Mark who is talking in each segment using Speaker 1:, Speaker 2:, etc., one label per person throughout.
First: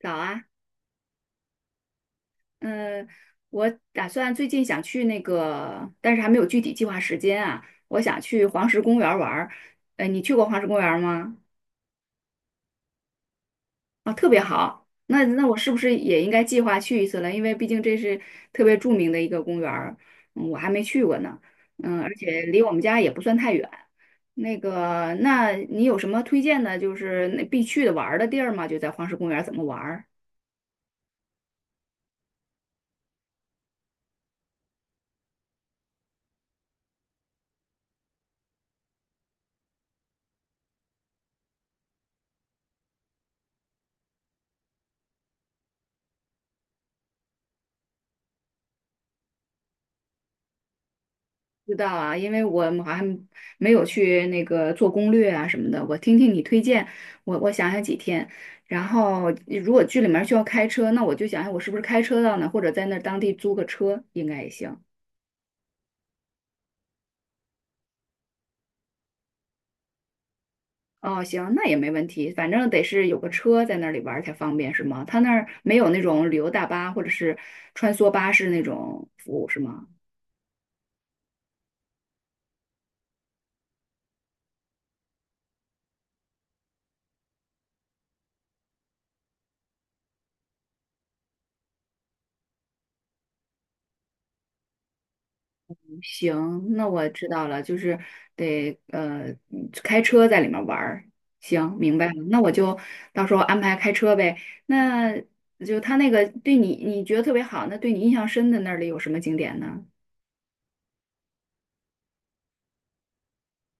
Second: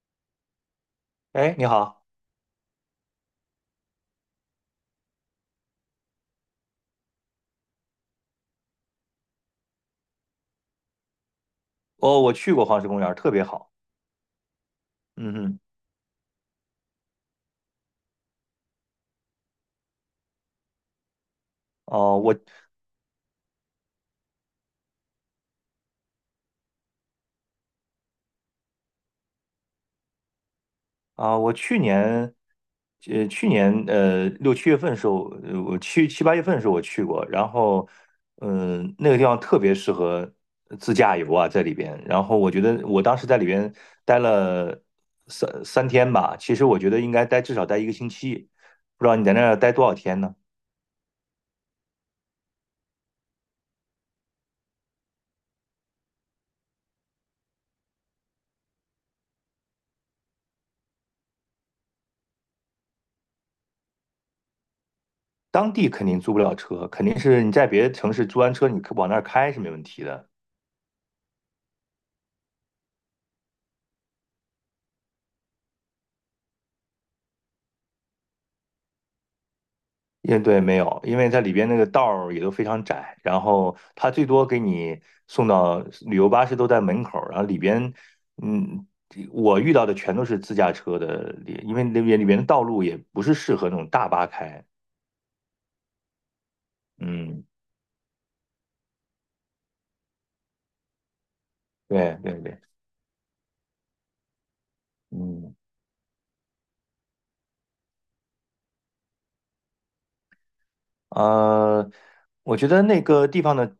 Speaker 1: 早啊，
Speaker 2: 哎，你好。
Speaker 1: 嗯，我打算最近想去那个，但是还没有具体计划时间啊。我想去黄石公园儿玩儿，你去过黄石公园儿吗？
Speaker 2: 哦，我去过黄石公园儿，特别好。
Speaker 1: 啊，特别好。那
Speaker 2: 嗯
Speaker 1: 那我
Speaker 2: 哼。
Speaker 1: 是不是也应该计划去一次了？因为毕竟这是特别著名的一个公园儿，嗯，我还没去过呢。嗯，而
Speaker 2: 哦，我
Speaker 1: 且离我们家也不算太远。那个，那你有什么推荐的，就是那必去的玩儿的地儿吗？就在黄石公园儿怎么玩儿？
Speaker 2: 我去年呃，去年呃六七月份的时候，呃我去七八月份的时候我去过。然后，那个地方特别适合自驾游啊，在里边。然后我觉得我当时在里边待了三天吧，其实我觉得应该至少待一个星期。不知道你在那儿待多少天呢？
Speaker 1: 知道啊，因为我们好像没有去那个做攻略啊什么的。我听听你推荐，我想想几天。然后如果剧里面需要开车，那我就想想我是不是开车到那，或者在那儿当地租个车应该也行。
Speaker 2: 当地肯定租不了车，肯定是你在别的城市租完车，你往那儿开是没问题的。
Speaker 1: 哦，行，那也没问题，反正得是有个车在那里玩儿才方便，是吗？他那儿没有那种旅游大巴或者是穿梭巴士那种服务，是吗？
Speaker 2: 也对，没有，因为它里边那个道儿也都非常窄，然后它最多给你送到旅游巴士都在门口儿，然后里边，嗯，我遇到的全都是自驾车的，因为那边里边的道路也不是适合那种大巴开。
Speaker 1: 行，那我知
Speaker 2: 嗯，
Speaker 1: 道了，就是得开车在里面玩儿。行，明白了，
Speaker 2: 对对
Speaker 1: 那我
Speaker 2: 对，
Speaker 1: 就到时候安排开车呗。那
Speaker 2: 嗯。
Speaker 1: 就他那个对你觉得特别好，那对你印象深的那里有什么景点呢？
Speaker 2: 呃，我觉得那个地方的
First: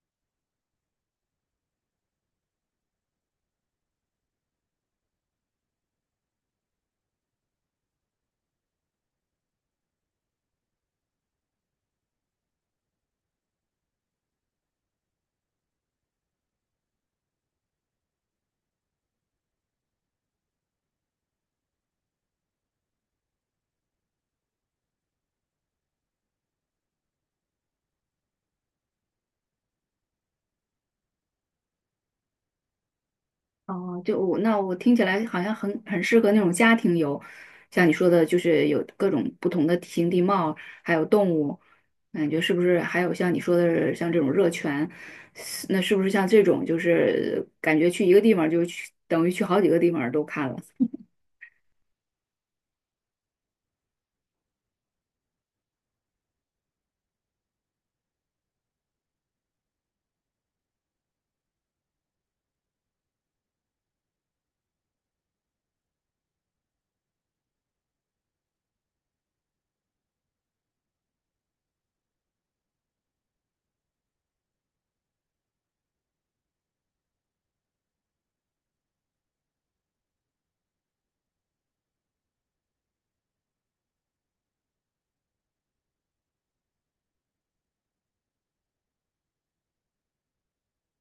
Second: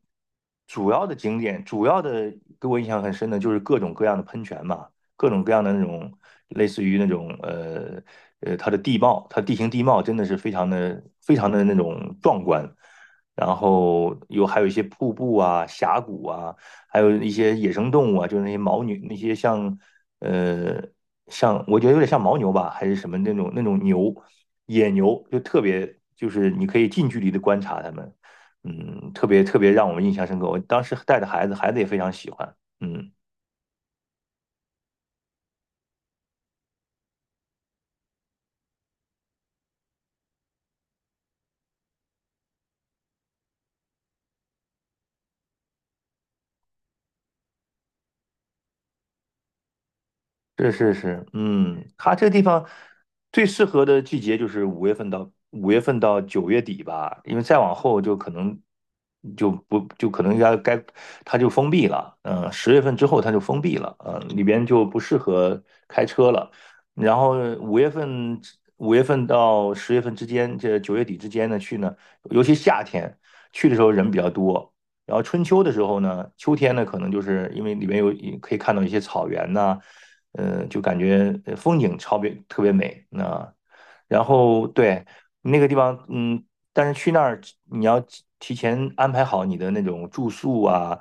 Speaker 2: 主要的给我印象很深的就是各种各样的喷泉嘛，各种各样的那种类似于那种它的地貌，它地形地貌真的是非常的非常的那种壮观。然后还有一些瀑布啊、峡谷啊，还有一些野生动物啊，就是那些牦牛，那些呃像我觉得有点像牦牛吧，还是什么那种牛。野牛就特别就是你可以近距离的观察它们，嗯，特别特别让我们印象深刻。我当时带着孩子，孩子也非常喜欢，嗯。
Speaker 1: 哦，就我那我听起来好像很适合那种家庭游，像你说的，就是有各种不同的地形地貌，还有动物，感觉是不是还有像你说的，像这种热泉，是那是不是像这种就是感觉去一个地方就去，等于去好几个地方都看了？
Speaker 2: 是是是，嗯，它这个地方最适合的季节就是五月份到九月底吧，因为再往后就可能就不就可能要该它就封闭了，嗯，十月份之后它就封闭了，嗯，里边就不适合开车了。然后五月份五月份到十月份之间，这九月底之间呢去呢，尤其夏天去的时候人比较多。然后春秋的时候呢，秋天呢，可能就是因为里面有可以看到一些草原呐、就感觉风景超别特别美。啊，然后对那个地方，嗯，但是去那儿你要提前安排好你的那种住宿啊，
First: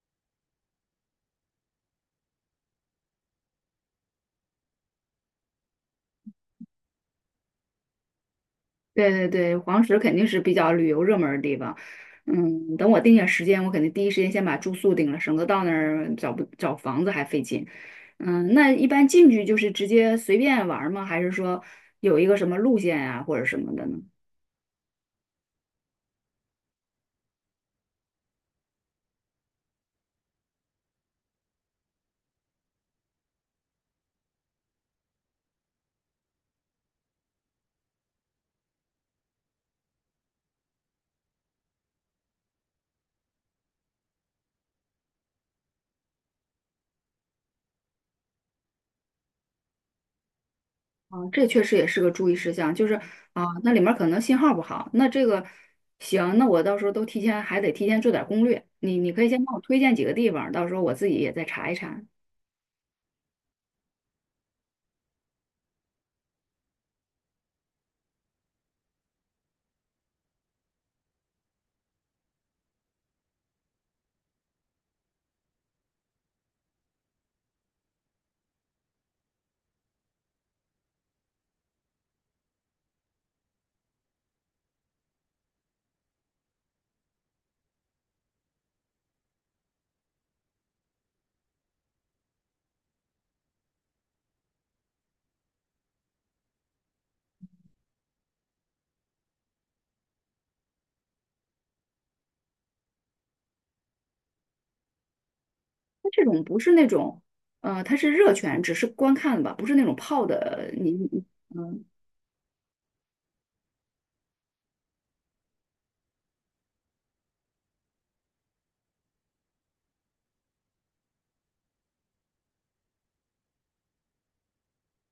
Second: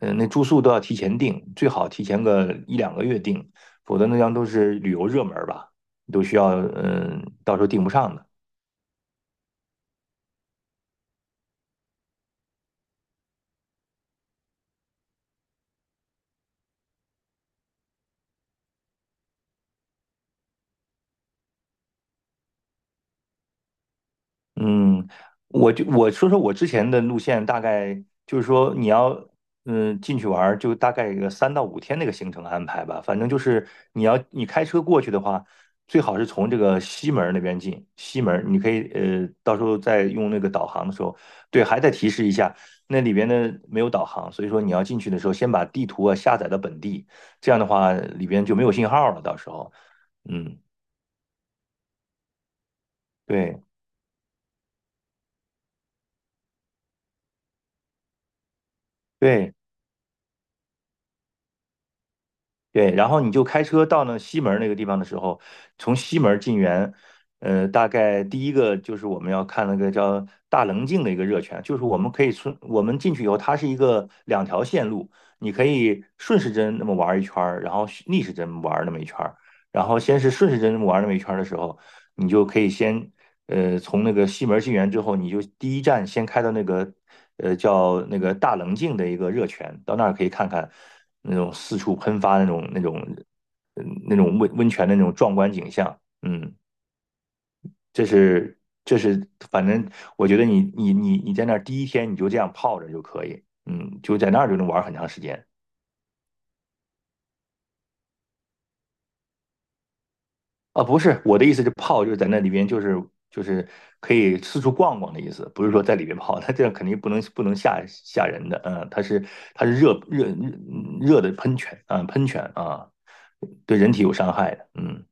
Speaker 2: 嗯，那住宿都要提前订，最好提前个一两个月订，否则那样都是旅游热门儿吧，都需要到时候订不上的。
Speaker 1: 对对对，黄石肯定是比较旅游热门儿的地方。嗯，等我定下时间，我肯定第一时间先把住宿定了，省得到那儿找不找房子还费劲。嗯，那一般进去就是直接随便玩儿吗？还是说有一个什么路线呀、或者什么的呢？
Speaker 2: 嗯，我说说我之前的路线。大概就是说你要进去玩儿，就大概一个三到五天那个行程安排吧。反正就是你开车过去的话，最好是从这个西门儿那边进。西门儿你可以到时候再用那个导航的时候，对，还得提示一下，那里边呢没有导航，所以说你要进去的时候先把地图啊下载到本地，这样的话里边就没有信号了，到时候嗯。
Speaker 1: 啊，这确实也是个注意事项，就是啊，
Speaker 2: 对
Speaker 1: 那里面儿可能信号不好。那这个行，那我到时候都提前还得提前做点儿攻略。你你可以先帮
Speaker 2: 对，
Speaker 1: 我推荐几个地方，到时候我自己也再查一查。
Speaker 2: 对，然后你就开车到那西门那个地方的时候，从西门进园。大概第一个就是我们要看那个叫大棱镜的一个热泉。就是我们可以我们进去以后，它是一个两条线路，你可以顺时针那么玩一圈儿，然后逆时针玩那么一圈儿，然后先是顺时针玩那么一圈儿的时候，你就可以先从那个西门进园之后，你就第一站先开到那个叫那个大棱镜的一个热泉。到那儿可以看看那种四处喷发那种温泉的那种壮观景象，嗯。这是这是反正我觉得你在那儿第一天你就这样泡着就可以，嗯，就在那儿就能玩很长时间。
Speaker 1: 它这种不是那种，它是热泉，只是观看吧，不是那种泡的，
Speaker 2: 啊，
Speaker 1: 你，
Speaker 2: 不是，
Speaker 1: 你
Speaker 2: 我的意思是
Speaker 1: 嗯，
Speaker 2: 泡就是在那里边，就是可以四处逛逛的意思，不是说在里边泡。它这样肯定不能吓人的，嗯，它是热的喷泉。啊，喷泉啊，对人体有伤害的，嗯，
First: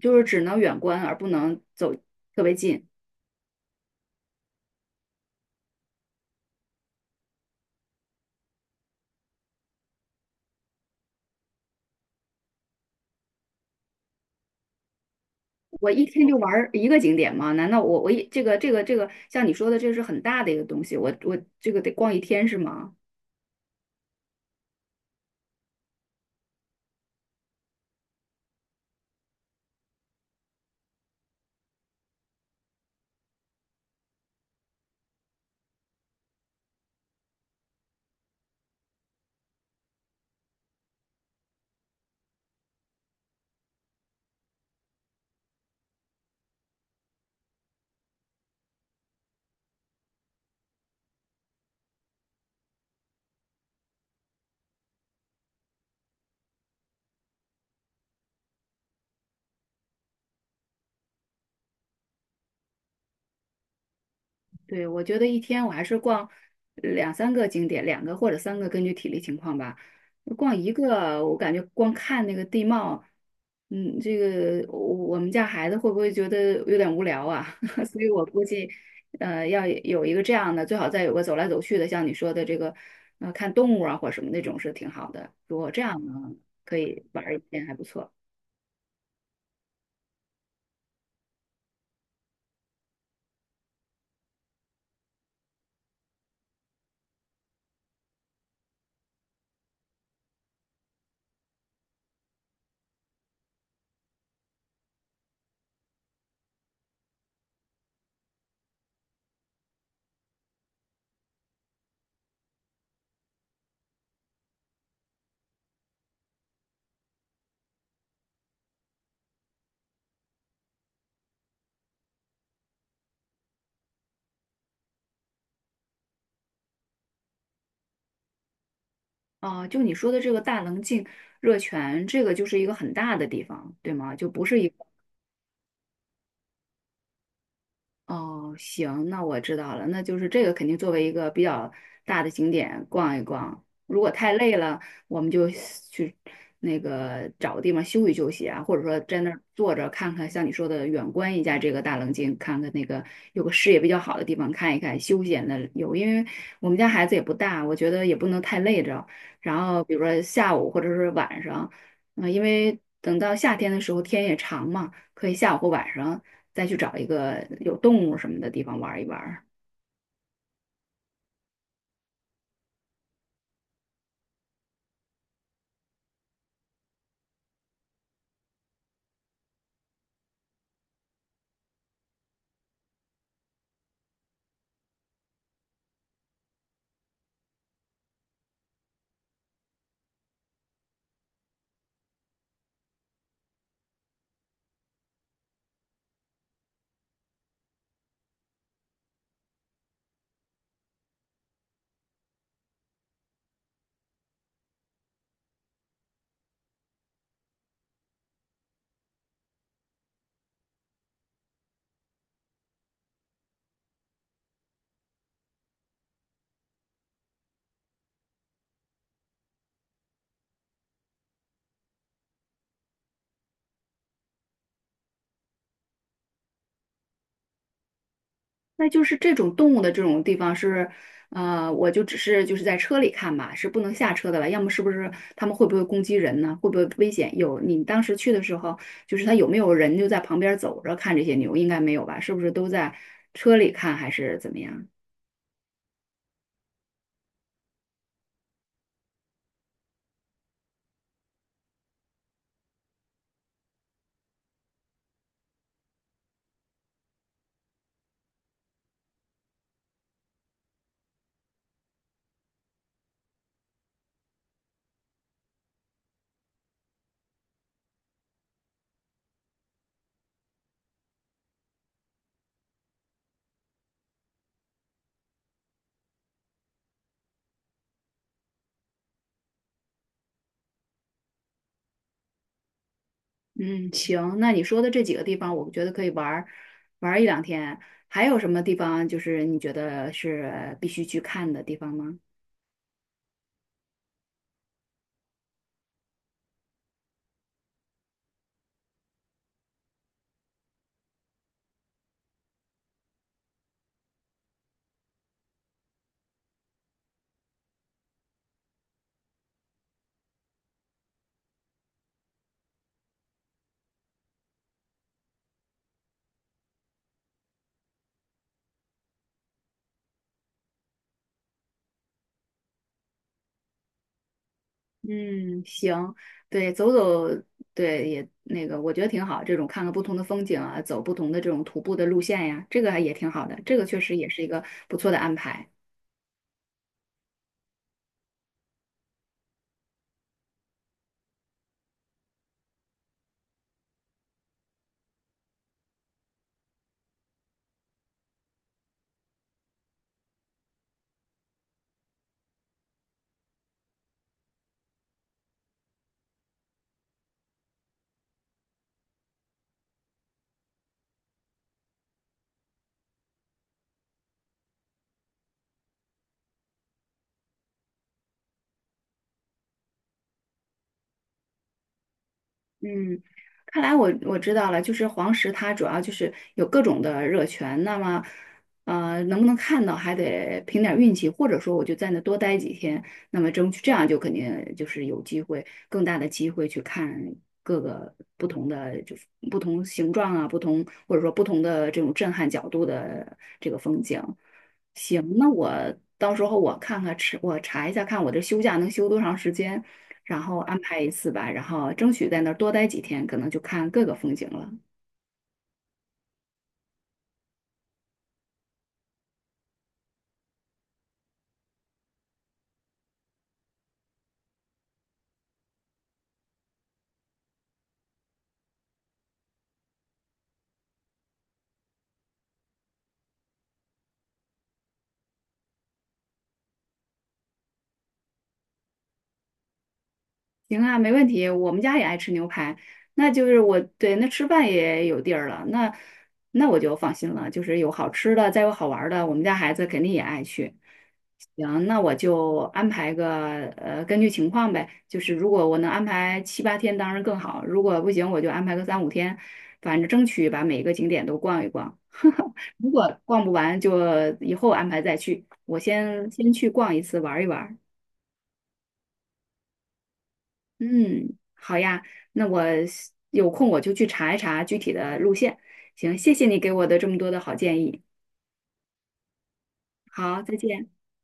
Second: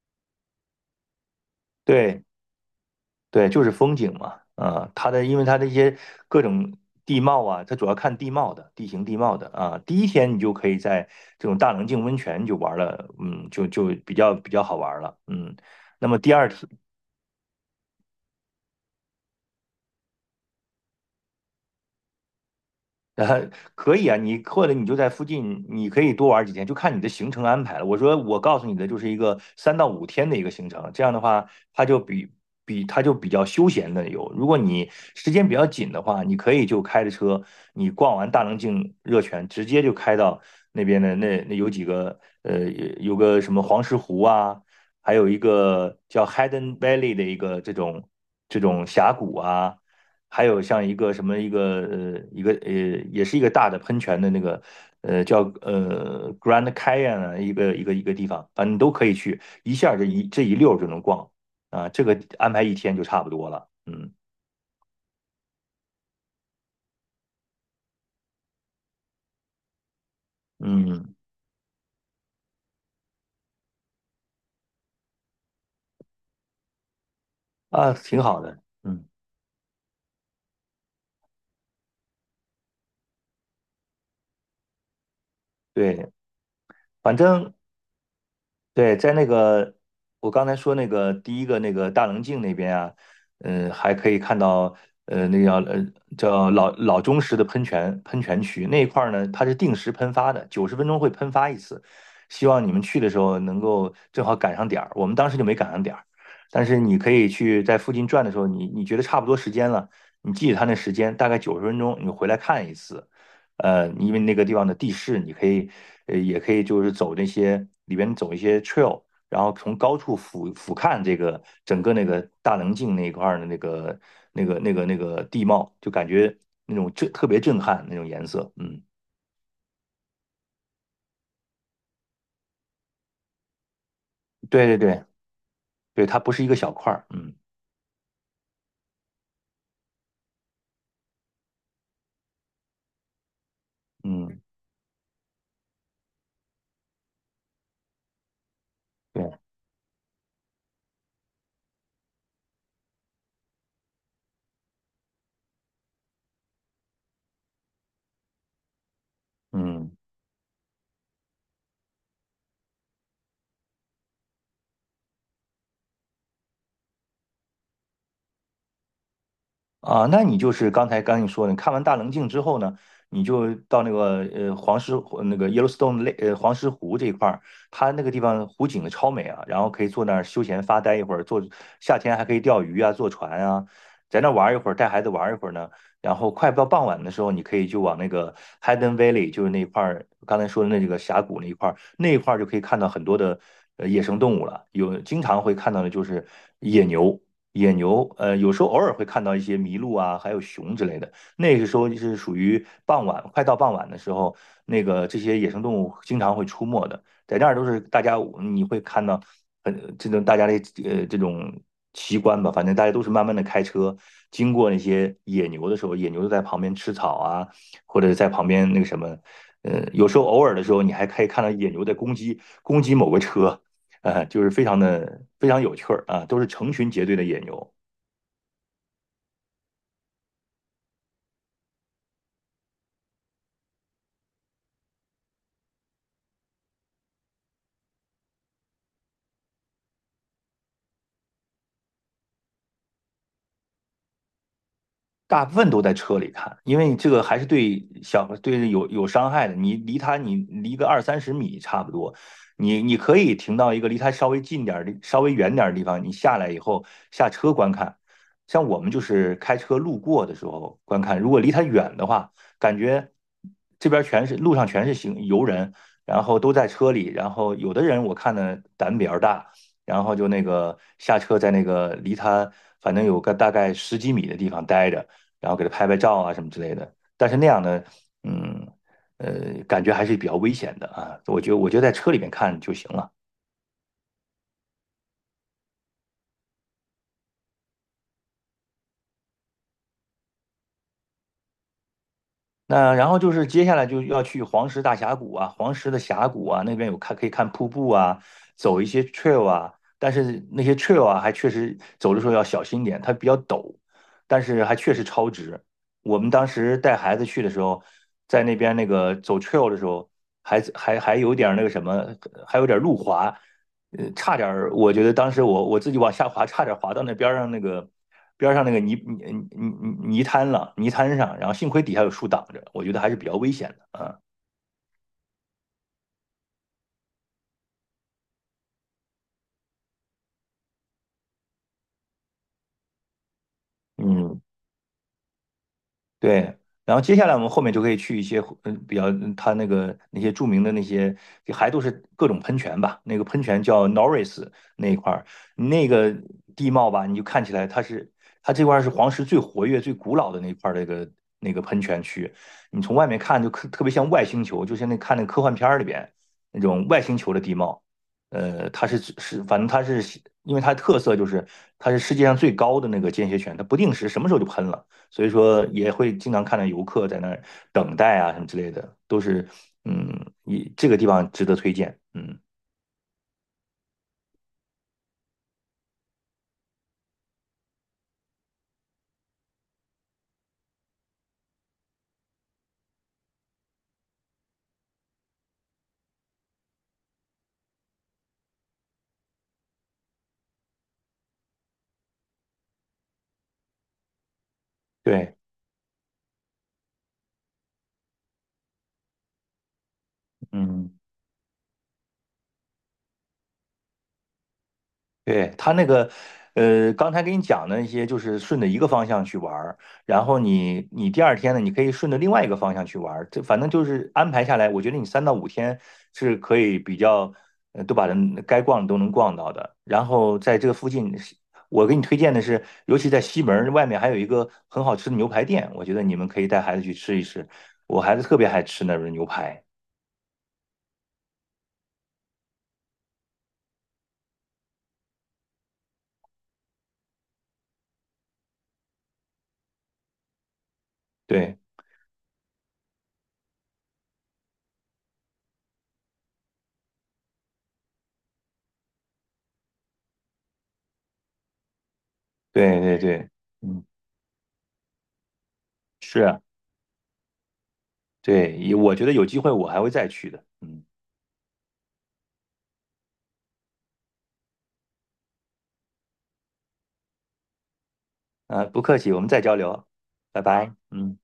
Speaker 1: 就是只能远观而不能走
Speaker 2: 对
Speaker 1: 特别近。
Speaker 2: 对，就是风景嘛。啊，因为它的一些各种地貌啊，它主要看地貌的，地形地貌的啊。第一天你就可以在这种大棱镜温泉就玩了，嗯，就比较好玩了，嗯。
Speaker 1: 我一
Speaker 2: 那么
Speaker 1: 天
Speaker 2: 第
Speaker 1: 就
Speaker 2: 二
Speaker 1: 玩
Speaker 2: 天
Speaker 1: 儿一个景点吗？难道我我一这个这个这个像你说的，这是很大的一个东西，我这个得逛一天是吗？
Speaker 2: 呃，可以啊，或者你就在附近，你可以多玩几天，就看你的行程安排了。我告诉你的就是一个三到五天的一个行程，这样的话，它就比较休闲的游。如果你时间比较紧的话，你可以就开着车，你逛完大棱镜热泉，直接就开到那边的那有几个有个什么黄石湖啊，还有一个叫 Hidden Valley 的一个这种峡谷啊。还有像一个什么一个呃一个呃也是一个大的喷泉的那个叫Grand Canyon 啊一个地方，反正你都可以去，一下儿这一溜儿就能逛啊，这个安排一天就差不多了。嗯
Speaker 1: 对，我觉得一天我还是逛两三个景点，两个或者三个，根据体力情况吧。逛一
Speaker 2: 嗯
Speaker 1: 个，我感觉光看那个地貌，嗯，这个我们家孩子会不会觉得有点无聊啊？
Speaker 2: 啊，
Speaker 1: 所以
Speaker 2: 挺
Speaker 1: 我
Speaker 2: 好
Speaker 1: 估
Speaker 2: 的，
Speaker 1: 计，
Speaker 2: 嗯
Speaker 1: 呃，要有一个这样的，最好再有个走来走去的，像你说的这个，看动物啊或者什么那种是挺好的。如果这样呢，
Speaker 2: 对，
Speaker 1: 可以
Speaker 2: 反
Speaker 1: 玩儿一
Speaker 2: 正
Speaker 1: 天还不错。
Speaker 2: 对，在那个我刚才说那个第一个那个大棱镜那边啊，嗯，还可以看到那个叫老钟石的喷泉区那一块儿呢，它是定时喷发的，九十分钟会喷发一次。希望你们去的时候能够正好赶上点儿，我们当时就没赶上点儿，但是你可以去在附近转的时候，你觉得差不多时间了，你记着它那时间大概九十分钟，你回来看一次。因为那个地方的地势，你可以，也可以就是走那些里边走一些 trail,然后从高处俯瞰这个整个那个大棱镜那一块儿的那个地貌，就感觉那种特别震撼那种颜色，嗯，
Speaker 1: 啊。就你说的这个大棱镜热泉，这个就是一个很大的地方，对吗？就不是
Speaker 2: 对
Speaker 1: 一
Speaker 2: 对
Speaker 1: 个
Speaker 2: 对对，它不是一个小块儿，嗯
Speaker 1: 哦，行，那我知道了，那就是这个肯定作为一个比较大的景点逛一逛。如果太
Speaker 2: 嗯
Speaker 1: 累了，我们就去那个找个地方休息休息啊，或者说在那
Speaker 2: 对，
Speaker 1: 儿坐着看看，像你说的远观一下这个大棱镜，看看那个有个视野比较好的地方看一看，休闲的有。因为我们家孩子也不大，我觉得也不能太累着。然后
Speaker 2: 嗯。
Speaker 1: 比如说下午或者是晚上，嗯、因为等到夏天的时候天也长嘛，可以下午或晚上。再去找一个有动物什么的地方玩一玩
Speaker 2: 啊，那你就是刚才你说的，你看完大棱镜之后呢，你就到那个黄石湖那个 Yellowstone 黄石湖这一块儿，它那个地方湖景超美啊，然后可以坐那儿休闲发呆一会儿。夏天还可以钓鱼啊，坐船啊，在那儿玩儿一会儿，带孩子玩儿一会儿呢。然后快到傍晚的时候，你可以就往那个 Hidden Valley,就是那块儿刚才说的那几个峡谷那一块儿，那一块儿就可以看到很多的野生动物了，有经常会看到的就是野牛。野牛，有时候偶尔会看到一些麋鹿啊，还有熊之类的。那个时候就是属于傍晚，快到傍晚的时候，这些野生动物经常会出没的，在那儿都是大家你会看到很这种大家的呃这种奇观吧。反正大家都是慢慢的开车经过那些野牛的时候，野牛就在旁边吃草啊，或者在旁边那个什么，有时候偶尔的时候，你还可以看到野牛在攻击某个车，啊，就是非常的非常有趣儿啊，都是成群结队的野牛。
Speaker 1: 那就是这种动物的这种地方是，我就只是就是在车里看吧，是不能下车的了。要么是不是他们会不会攻击人呢？会不会危险？有你当时去的时候，就是他有没有人就在旁边走着看这些牛？应该没有吧？是不是都在车里看还是怎么样？
Speaker 2: 大部分都在车里看，因为这个还是对有伤害的。你离它，你离个二三十米差不多，你可以停到一个离它稍微近点儿的、稍微远点儿的地方，你下来以后下车观看。像我们就是开车路过的时候观看，如果离它远的话，感觉这边全是路上全是行游人，然后都在车里，然后有的人我看呢胆比较大，然后就那个下车在那个离他反正有个大概十几米的地方待着。然后给他拍拍照啊什么之类的。但是那样呢，嗯，感觉还是比较危险的啊。我觉得在车里面看就行了。
Speaker 1: 嗯，行，那你说的这几个地方，我觉得可以玩儿一两天。还有什么地方就是你觉得是必须去看的地方吗？
Speaker 2: 那然后就是接下来就要去黄石大峡谷啊，黄石的峡谷啊，那边有看可以看瀑布啊，走一些 trail 啊，但是那些 trail 啊，还确实走的时候要小心点，它比较陡，但是还确实超值。我们当时带孩子去的时候，在那边那个走 trail 的时候，还有点那个什么，还有点路滑，差点儿，我觉得当时我自己往下滑，差点滑到那边儿上那个。边上那个泥滩上，然后幸亏底下有树挡着，我觉得还是比较危险的啊。
Speaker 1: 嗯，行，对，走走，对，也那个，我觉得挺好。这种看看不同的风景啊，走不同的这种徒步的路线呀，这个还也挺好的。这个确实也
Speaker 2: 嗯，
Speaker 1: 是一个不错的安排。
Speaker 2: 对，然后接下来我们后面就可以去一些比较它那个那些著名的那些还都是各种喷泉吧，那个喷泉叫 Norris 那一块儿，那个地貌吧，你就看起来它这块儿是黄石最活跃、最古老的那一块儿那个喷泉区，你从外面看就特别像外星球，就像那看那科幻片儿里边那种外星球的地貌，它是是反正它是因为它的特色就是它是世界上最高的那个间歇泉，它不定时什么时候就喷了。所以说也会经常看到游客在那儿等待啊什么之类的，都是嗯，一这个地方值得推荐，嗯，
Speaker 1: 嗯，看来我知道了，就是黄石它主要就是有各种的热泉，那么，能不能看到还得凭点儿运气，或者说我就在那多待几天，那么争取这样就肯定就是有机会，更大的机会去看各个不同的就是不同形状啊，不同或者说不同的这种震撼角度的这个风景。行，
Speaker 2: 对，
Speaker 1: 那我到时候我看看，吃我查一下，看我这休假能休多长时间。然后安
Speaker 2: 嗯。
Speaker 1: 排一次吧，然后争取在那儿多待几天，可能就看各个风景了。
Speaker 2: 对，他那个，刚才给你讲的那些，就是顺着一个方向去玩儿，然后你第二天呢，你可以顺着另外一个方向去玩儿，这反正就是安排下来，我觉得你3到5天是可以比较，都把人该逛的都能逛到的。然后在这个附近，我给你推荐的是，尤其在西门儿外面还有一个很好吃的牛排店，我觉得你们可以带孩子去吃一吃，我孩子特别爱吃那边牛排。
Speaker 1: 行啊，没问题，我们家也爱吃牛排，那就是我，对，那吃饭也有地儿了，那那我就放心了，就是有好吃的，再有好玩儿的，我们家孩子肯定也爱去。
Speaker 2: 对
Speaker 1: 行，那我就安排个,根据情况呗。就是如果我能安排7、8天，当然更好；如果不行，我就安排个3到5天，反正争取把每一个景点都逛一逛。
Speaker 2: 对
Speaker 1: 如
Speaker 2: 对
Speaker 1: 果
Speaker 2: 对，
Speaker 1: 逛不完，
Speaker 2: 嗯。
Speaker 1: 就以后安排再去。我
Speaker 2: 是
Speaker 1: 先
Speaker 2: 啊
Speaker 1: 先去逛一次，玩一玩。
Speaker 2: 对，也我觉得有机会我还会再去的。嗯，
Speaker 1: 嗯，好呀，那我有空我就去查一查具体的路线。行，谢谢你给我的这么多的好建议。
Speaker 2: 啊，不客气，我们再交流，拜
Speaker 1: 好，再
Speaker 2: 拜。
Speaker 1: 见。
Speaker 2: 嗯。